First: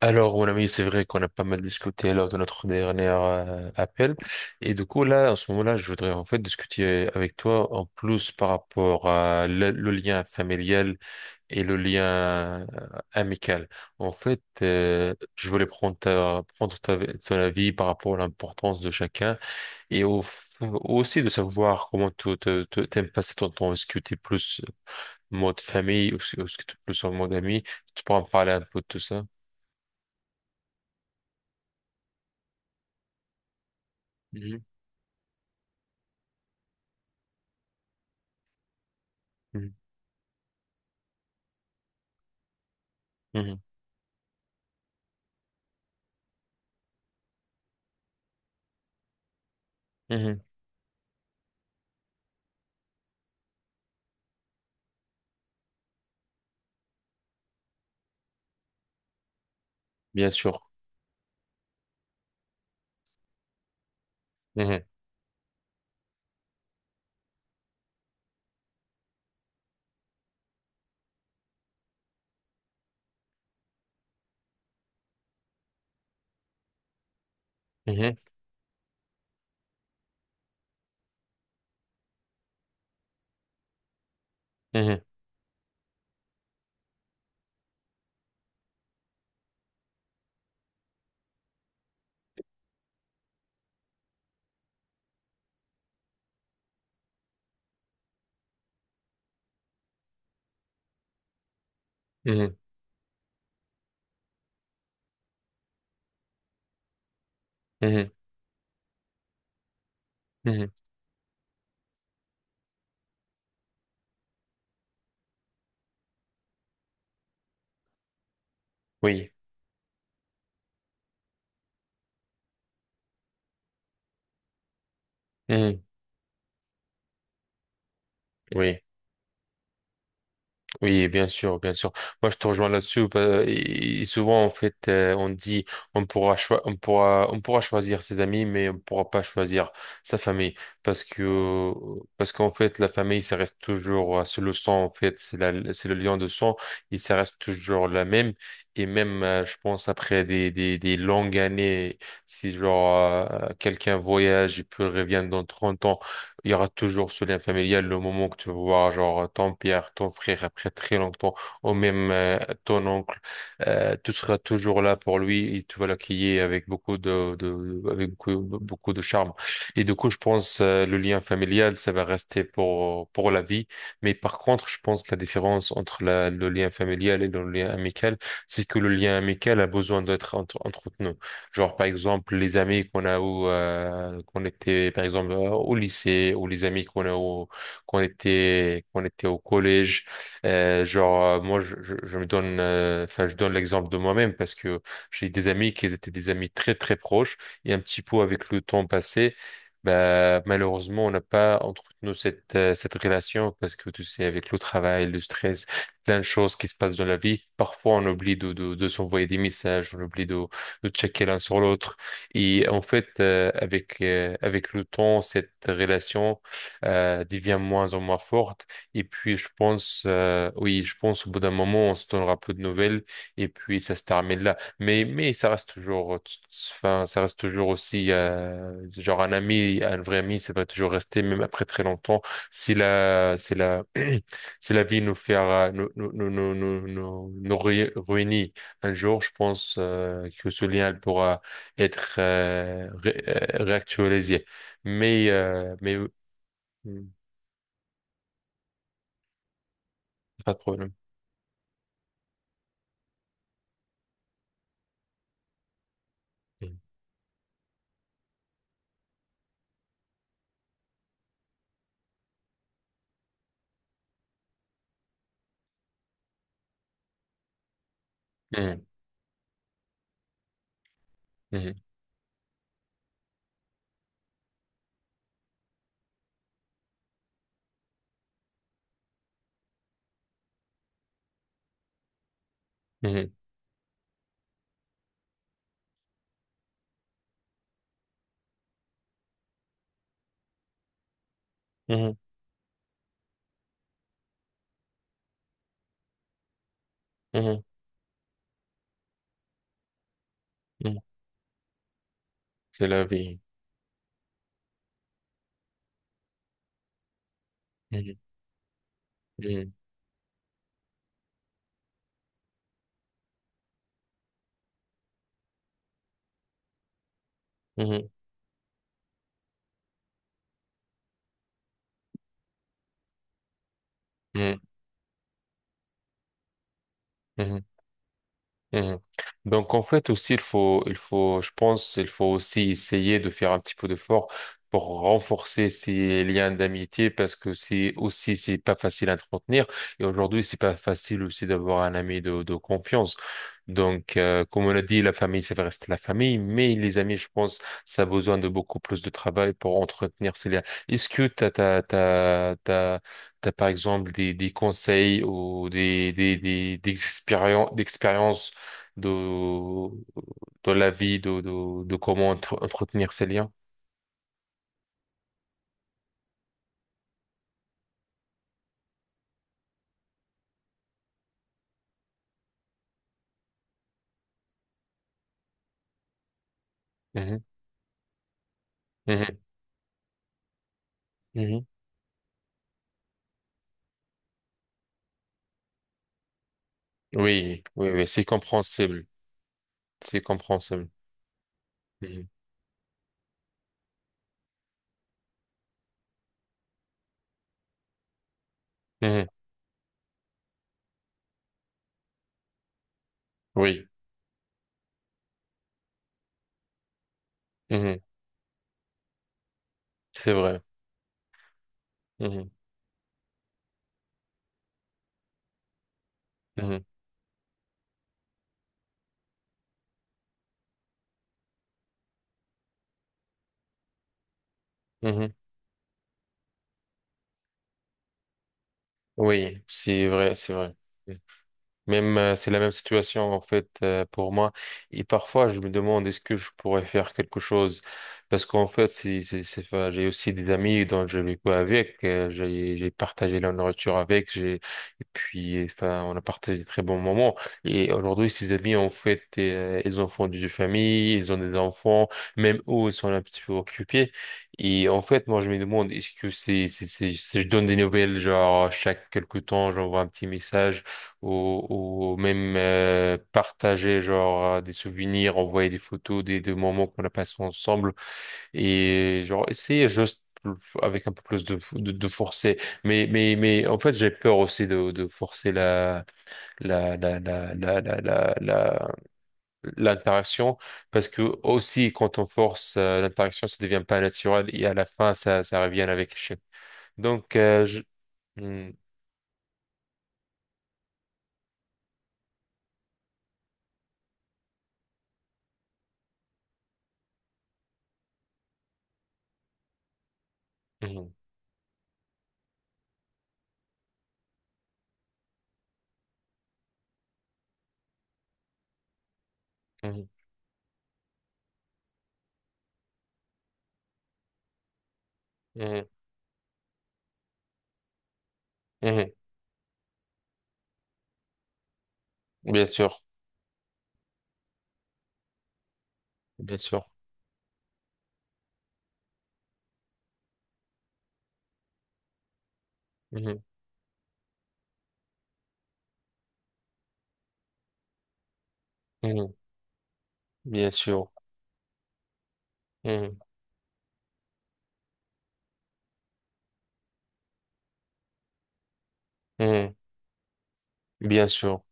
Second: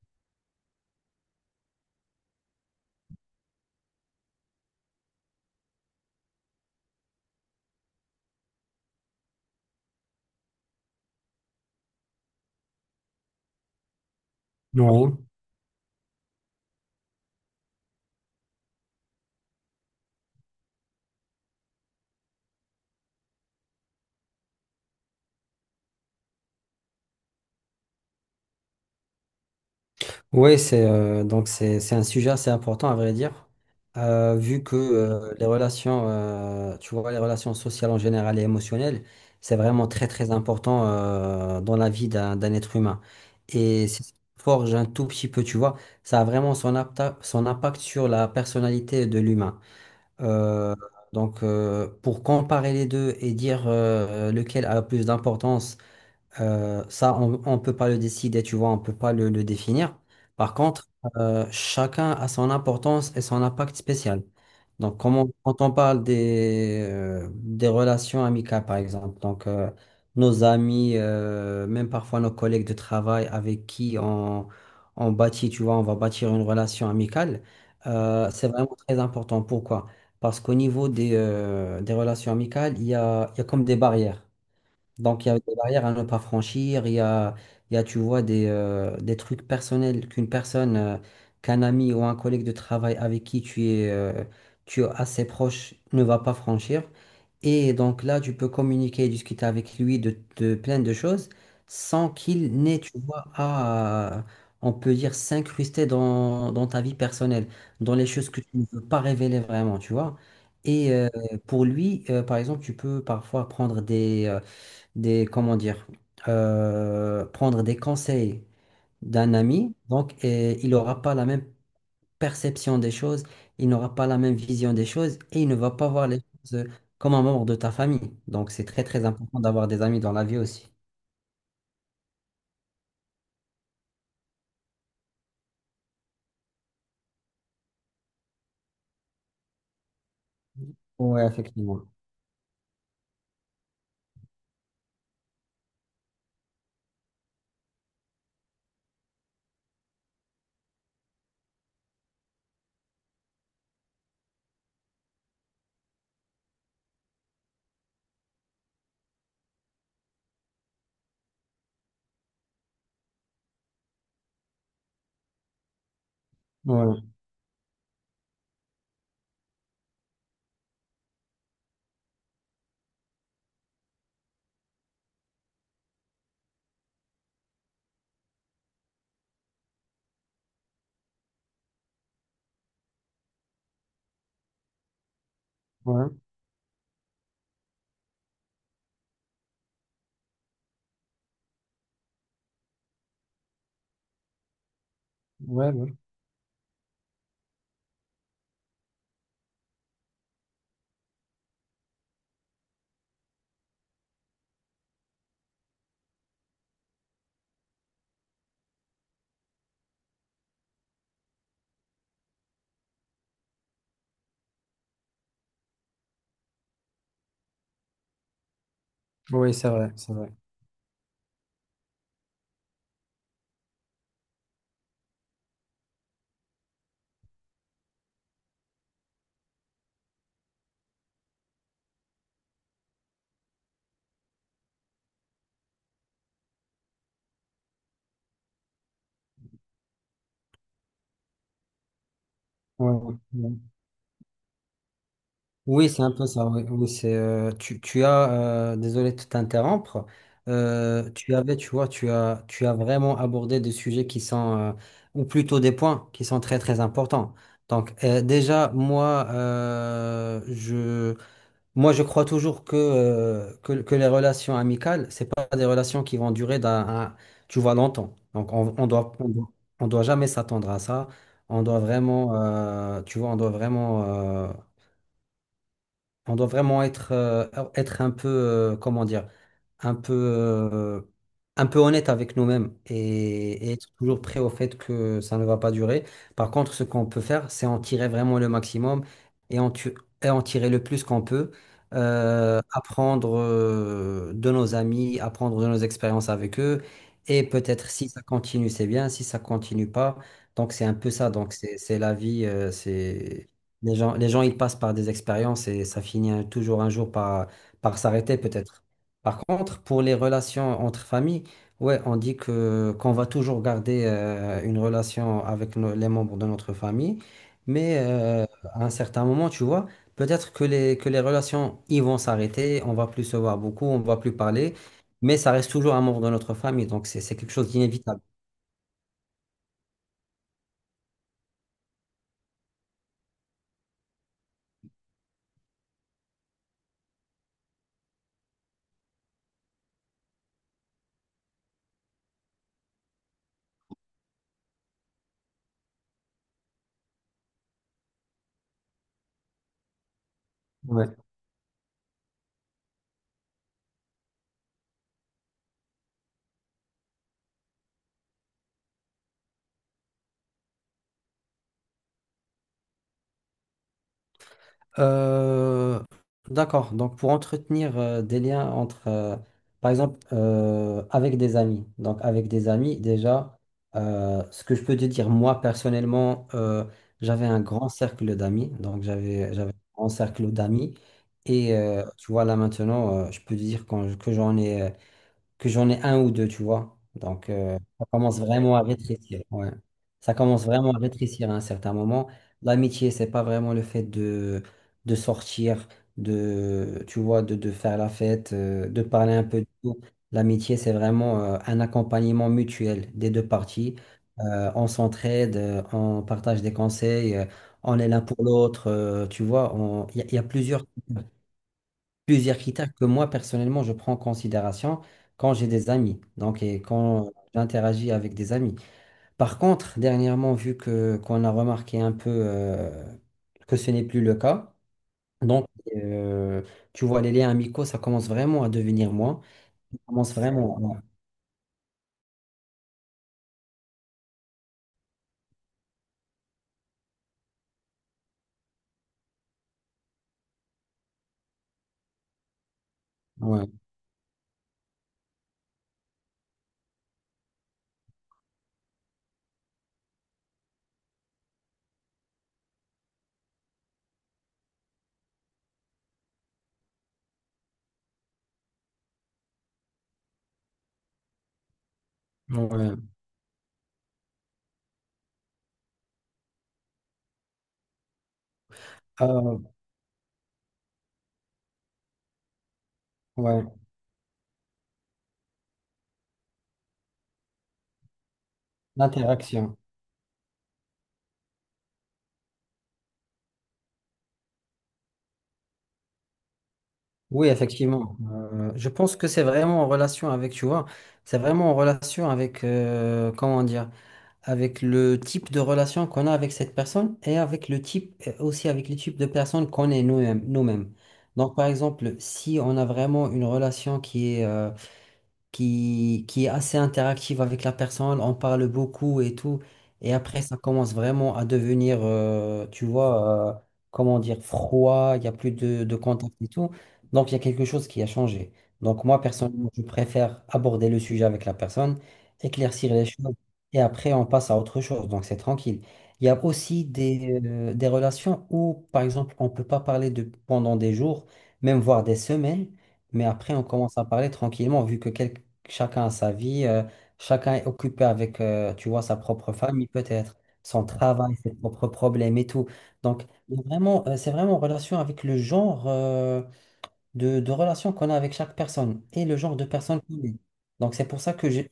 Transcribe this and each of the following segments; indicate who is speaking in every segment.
Speaker 1: Alors, mon ami, c'est vrai qu'on a pas mal discuté lors de notre dernier appel. Et du coup, là, en ce moment-là, je voudrais en fait discuter avec toi en plus par rapport à le lien familial et le lien euh, amical. En fait,
Speaker 2: Oui,
Speaker 1: je voulais prendre ton avis par rapport à l'importance de chacun et aussi de savoir comment tu t'aimes passer ton temps. Est-ce que tu es plus mode famille ou est-ce que tu es plus en mode ami? Si tu pourras me parler un peu de tout ça?
Speaker 2: oui, c'est donc c'est un sujet assez important à vrai dire.
Speaker 1: Mhm.
Speaker 2: Vu que les relations, tu vois, les relations sociales en général et émotionnelles, c'est
Speaker 1: Mhm.
Speaker 2: vraiment très très important dans la vie d'un être humain.
Speaker 1: Mhm.
Speaker 2: Et c'est ce qui forge un tout petit peu, tu vois, ça a vraiment son, son impact sur la personnalité de l'humain.
Speaker 1: Mhm.
Speaker 2: Euh, pour comparer les deux et dire lequel a plus d'importance. Ça, on ne peut pas le décider, tu vois, on ne peut pas le définir.
Speaker 1: Bien
Speaker 2: Par
Speaker 1: sûr.
Speaker 2: contre, chacun a son importance et son impact spécial.
Speaker 1: Mhm.
Speaker 2: Donc, quand on parle des relations amicales, par exemple, nos amis, même parfois nos collègues de travail avec qui on bâtit, tu vois, on va bâtir une relation amicale,
Speaker 1: Mhm.
Speaker 2: c'est vraiment très important. Pourquoi? Parce qu'au niveau des relations amicales, il y a comme des barrières.
Speaker 1: Mhm.
Speaker 2: Donc, il y a des barrières à ne pas franchir, il y a, tu vois, des trucs personnels qu'une personne, qu'un ami ou un collègue de travail avec qui tu es assez proche ne va pas franchir. Et donc là, tu peux communiquer et discuter avec lui de plein de choses sans
Speaker 1: Mhm.
Speaker 2: qu'il n'ait, tu vois, on peut dire, s'incruster dans ta vie personnelle, dans les
Speaker 1: Mhm.
Speaker 2: choses que tu ne veux pas révéler vraiment, tu vois.
Speaker 1: Mhm.
Speaker 2: Et euh, pour lui, par exemple, tu peux parfois comment dire, prendre des conseils
Speaker 1: Oui.
Speaker 2: d'un ami, donc et il n'aura pas la même perception des choses, il n'aura pas la même vision des choses et il ne va
Speaker 1: Mhm.
Speaker 2: pas voir les choses comme un membre de ta famille. Donc c'est
Speaker 1: Oui.
Speaker 2: très très important d'avoir des amis dans la vie aussi.
Speaker 1: Oui, bien sûr, bien sûr. Moi, je te rejoins là-dessus. Et souvent, en fait, on dit on pourra choisir ses amis, mais on pourra pas choisir sa famille parce
Speaker 2: Oui,
Speaker 1: que
Speaker 2: effectivement.
Speaker 1: parce qu'en fait, la famille, ça reste toujours c'est le sang en fait, c'est la c'est le lien de sang et ça reste toujours la même. Et même, je pense après des longues années, si genre quelqu'un voyage et puis revient dans 30 ans. Il y aura toujours ce lien familial, le moment que tu vas voir, genre, ton père, ton frère, après très longtemps, ou même ton oncle, tu seras toujours là pour lui et tu vas l'accueillir avec
Speaker 2: Ouais,
Speaker 1: avec beaucoup, beaucoup de charme. Et du coup, je pense, le lien familial, ça va rester pour la vie. Mais par contre, je pense la différence entre le lien familial et le lien amical, c'est que le lien amical a besoin d'être entretenu. Genre, par exemple, les amis qu'on était, par exemple, au
Speaker 2: ouais,
Speaker 1: lycée, ou les amis qu'on était au collège. Genre, moi, je me donne, enfin, je donne l'exemple de moi-même parce que j'ai des
Speaker 2: ouais,
Speaker 1: amis qui
Speaker 2: ouais.
Speaker 1: étaient des amis très, très proches et un petit peu avec le temps passé. Bah, malheureusement, on n'a pas entretenu cette relation parce que tu sais, avec le travail, le stress, plein de choses qui se passent dans la vie, parfois on oublie de s'envoyer des messages, on oublie de checker l'un sur l'autre. Et en fait, avec avec le temps, cette relation devient moins en moins forte. Et puis, je
Speaker 2: Oui, c'est vrai,
Speaker 1: pense,
Speaker 2: c'est vrai.
Speaker 1: oui, je pense au bout d'un moment, on se donnera peu de nouvelles. Et puis, ça se termine là. Mais ça reste toujours, enfin, ça reste toujours aussi genre un ami, un vrai ami, ça va toujours rester même après très longtemps. C'est la si la vie nous fera, nous réunit un jour, je pense que ce lien elle pourra être
Speaker 2: Ouais, ouais.
Speaker 1: réactualisé.
Speaker 2: Oui,
Speaker 1: Mais
Speaker 2: c'est un peu ça. Oui, oui,
Speaker 1: mm,
Speaker 2: c'est tu as désolé de t'interrompre.
Speaker 1: pas de problème.
Speaker 2: Tu vois, tu as vraiment abordé des sujets qui sont ou plutôt des points qui sont très très importants. Déjà moi je moi je crois toujours que les relations amicales c'est pas des relations qui vont durer tu vois longtemps. Donc
Speaker 1: Mhm,
Speaker 2: on doit jamais s'attendre à ça. On
Speaker 1: mhm,
Speaker 2: doit vraiment tu vois on doit vraiment être, être un peu, comment dire, un peu, euh, un peu honnête avec nous-mêmes
Speaker 1: mhm,
Speaker 2: et être toujours prêt au fait que ça ne va pas durer. Par contre, ce qu'on peut faire, c'est en tirer vraiment le maximum et en, tu- et en tirer le plus qu'on peut.
Speaker 1: mhm,
Speaker 2: Apprendre de nos amis, apprendre de nos expériences avec eux. Et
Speaker 1: mhm,
Speaker 2: peut-être si ça continue, c'est bien. Si ça continue pas, donc c'est
Speaker 1: mhm.
Speaker 2: un peu
Speaker 1: Mhm.
Speaker 2: ça. Donc c'est la vie.
Speaker 1: C'est la vie.
Speaker 2: C'est les gens, ils passent par des expériences et ça finit toujours un jour par, par
Speaker 1: Mhm,
Speaker 2: s'arrêter peut-être. Par
Speaker 1: mhm,
Speaker 2: contre, pour les relations entre familles, ouais, on dit que qu'on va toujours garder une relation avec les membres de notre famille, mais à un certain moment, tu vois, peut-être que les relations ils vont s'arrêter, on va plus se voir beaucoup, on va plus
Speaker 1: mhm,
Speaker 2: parler, mais ça reste toujours un membre de notre famille, donc c'est
Speaker 1: mhm,
Speaker 2: quelque
Speaker 1: mhm.
Speaker 2: chose d'inévitable.
Speaker 1: Mhm. Donc en fait aussi il faut je pense il faut aussi essayer de faire un petit peu d'effort pour renforcer ces liens d'amitié parce que c'est aussi c'est pas facile à entretenir et aujourd'hui c'est pas facile aussi d'avoir un ami de confiance. Donc comme on a dit la famille ça va rester la famille mais les amis je pense ça a besoin de beaucoup plus de travail pour entretenir ces liens. Est-ce
Speaker 2: Ouais.
Speaker 1: que t'as par exemple des conseils ou des d'expériences de, de la vie, de comment entretenir ces liens.
Speaker 2: Euh, d'accord. Donc, pour entretenir des liens entre, par exemple, avec des amis. Donc, avec des amis, déjà, ce que je peux te dire, moi, personnellement,
Speaker 1: Mhm,
Speaker 2: j'avais un grand cercle d'amis. Donc,
Speaker 1: mhm,
Speaker 2: j'avais un grand cercle d'amis.
Speaker 1: mhm.
Speaker 2: Et tu vois, là, maintenant, je peux te dire que j'en ai. Que j'en ai un ou deux, tu vois. Donc,
Speaker 1: Oui, oui,
Speaker 2: ça
Speaker 1: oui, c'est
Speaker 2: commence vraiment à
Speaker 1: compréhensible.
Speaker 2: rétrécir. Ouais.
Speaker 1: C'est
Speaker 2: Ça commence
Speaker 1: compréhensible.
Speaker 2: vraiment à rétrécir à un certain
Speaker 1: Mhm,
Speaker 2: moment. L'amitié, c'est pas vraiment le fait de sortir, tu vois, de faire la fête, de
Speaker 1: mhm.
Speaker 2: parler un peu de tout. L'amitié, c'est vraiment un accompagnement mutuel des deux
Speaker 1: Oui,
Speaker 2: parties. On s'entraide, on partage des conseils, on
Speaker 1: mhm.
Speaker 2: est l'un pour l'autre, tu vois. Il y a
Speaker 1: C'est vrai.
Speaker 2: plusieurs
Speaker 1: Mhm,
Speaker 2: plusieurs critères que moi, personnellement, je prends en considération quand j'ai des amis, donc et
Speaker 1: mhm,
Speaker 2: quand j'interagis avec des amis. Par contre, dernièrement, vu que qu'on a remarqué un peu que ce n'est plus le cas,
Speaker 1: mhm.
Speaker 2: donc euh, tu vois, les liens amicaux, ça commence vraiment à devenir moins.
Speaker 1: Oui,
Speaker 2: Ça
Speaker 1: c'est vrai,
Speaker 2: commence
Speaker 1: c'est vrai.
Speaker 2: vraiment.
Speaker 1: Même c'est la même situation en fait pour moi. Et parfois je me demande est-ce que je pourrais faire quelque chose parce qu'en fait c'est enfin, j'ai aussi des amis dont je vécu avec, j'ai partagé la
Speaker 2: Ouais,
Speaker 1: nourriture avec, j'ai et puis enfin on a partagé de très bons moments. Et aujourd'hui ces amis en fait ils ont fondé des familles, ils ont des enfants, même eux ils sont un petit peu occupés. Et en fait moi je me demande est-ce que je donne des nouvelles genre chaque quelque temps j'envoie un petit message ou même
Speaker 2: ouais, ouais.
Speaker 1: partager genre des souvenirs, envoyer des photos des moments qu'on a passés ensemble et genre
Speaker 2: Euh,
Speaker 1: essayer juste avec un peu plus de forcer.
Speaker 2: ouais,
Speaker 1: Mais en fait, j'ai peur aussi de forcer la, la, la, la, la, la, la-
Speaker 2: l'interaction.
Speaker 1: l'interaction parce que aussi quand on force l'interaction, ça devient pas naturel et à la fin, ça revient avec échec. Donc,
Speaker 2: Oui,
Speaker 1: je...
Speaker 2: effectivement.
Speaker 1: Mhm,
Speaker 2: Je pense que c'est vraiment en relation avec, tu vois, c'est vraiment en relation avec, comment dire, avec le type de relation qu'on a avec cette personne et avec le type, et aussi avec le type de personne qu'on est nous-mêmes.
Speaker 1: mhm,
Speaker 2: Donc, par exemple, si on a vraiment une relation qui est, qui est assez interactive avec la personne, on parle beaucoup et tout.
Speaker 1: mhm,
Speaker 2: Et après, ça commence vraiment à devenir, tu vois, comment dire, froid, il n'y a plus
Speaker 1: mhm,
Speaker 2: de contact et tout. Donc, il y a quelque chose qui a changé. Donc,
Speaker 1: mhm.
Speaker 2: moi, personnellement, je préfère aborder le sujet avec la personne,
Speaker 1: Bien
Speaker 2: éclaircir
Speaker 1: sûr,
Speaker 2: les choses, et après, on passe à autre chose. Donc, c'est tranquille. Il y a
Speaker 1: bien sûr.
Speaker 2: aussi des relations où, par exemple, on ne peut pas parler de, pendant des jours, même voire des semaines. Mais
Speaker 1: Mhm,
Speaker 2: après, on commence à parler tranquillement, chacun a sa vie, chacun est occupé avec, tu vois, sa
Speaker 1: mhm,
Speaker 2: propre famille peut-être,
Speaker 1: bien
Speaker 2: son
Speaker 1: sûr.
Speaker 2: travail, ses propres problèmes et tout.
Speaker 1: Mhm,
Speaker 2: Donc, il y a vraiment, c'est vraiment en relation avec le genre. De relation qu'on a avec chaque personne et le genre de
Speaker 1: mhm,
Speaker 2: personne qu'on est. Donc c'est pour
Speaker 1: bien
Speaker 2: ça que
Speaker 1: sûr.
Speaker 2: j'ai,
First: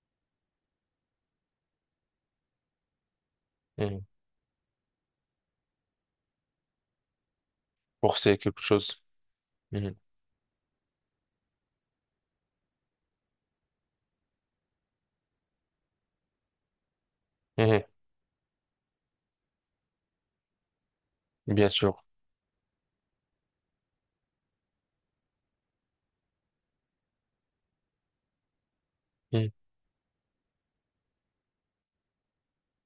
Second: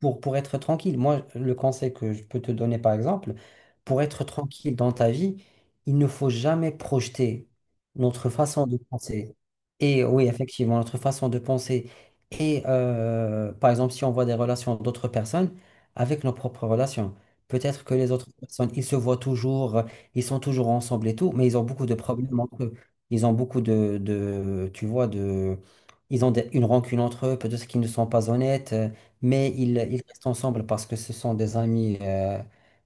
Speaker 2: Pour être tranquille, moi, le conseil que je peux te donner, par exemple, pour
Speaker 1: Mhm,
Speaker 2: être tranquille dans ta vie, il ne faut jamais projeter notre
Speaker 1: forcer quelque
Speaker 2: façon de
Speaker 1: chose.
Speaker 2: penser.
Speaker 1: Mhm,
Speaker 2: Et oui, effectivement, notre façon de penser. Et par exemple, si on voit des relations d'autres personnes avec nos propres relations.
Speaker 1: mhm,
Speaker 2: Peut-être que les autres personnes, ils se voient toujours, ils sont toujours ensemble et tout, mais ils ont
Speaker 1: bien
Speaker 2: beaucoup de
Speaker 1: sûr.
Speaker 2: problèmes entre eux. Ils ont beaucoup tu vois, ils ont une rancune entre eux, peut-être qu'ils ne sont pas honnêtes, mais ils restent ensemble parce que ce sont des amis,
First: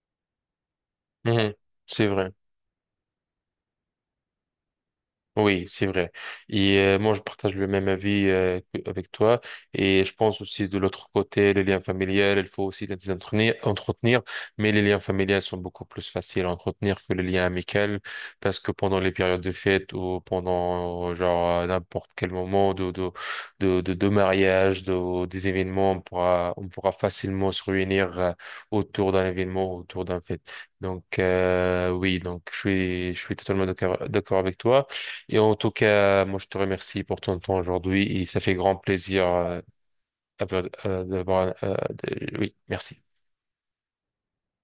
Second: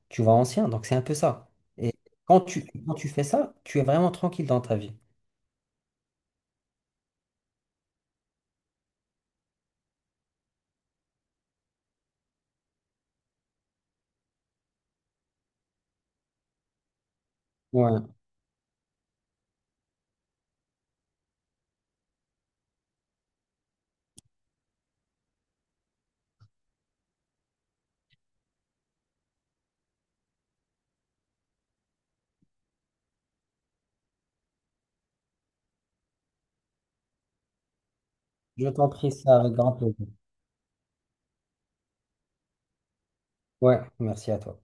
Speaker 2: tu vois, anciens. Donc c'est un peu
Speaker 1: Mhm,
Speaker 2: ça.
Speaker 1: mhm,
Speaker 2: Et
Speaker 1: c'est vrai.
Speaker 2: quand tu fais ça, tu es vraiment tranquille dans ta vie.
Speaker 1: Oui, c'est vrai. Et moi, je partage le même avis avec toi. Et je pense aussi de l'autre côté, les liens familiaux, il faut aussi les entretenir, entretenir. Mais les liens familiaux sont beaucoup plus faciles à entretenir que les liens amicaux,
Speaker 2: Ouais,
Speaker 1: parce que pendant les périodes de fête ou pendant genre à n'importe quel moment de mariage, des événements, on pourra facilement se réunir autour d'un événement, autour d'un fête. Donc oui, donc je suis totalement d'accord avec toi. Et en tout cas, moi, je te remercie pour ton temps aujourd'hui et ça fait
Speaker 2: je
Speaker 1: grand
Speaker 2: t'en prie
Speaker 1: plaisir
Speaker 2: ça avec grand plaisir.
Speaker 1: avoir- euh, d'avoir... euh, Oui, merci.
Speaker 2: Ouais, merci à toi.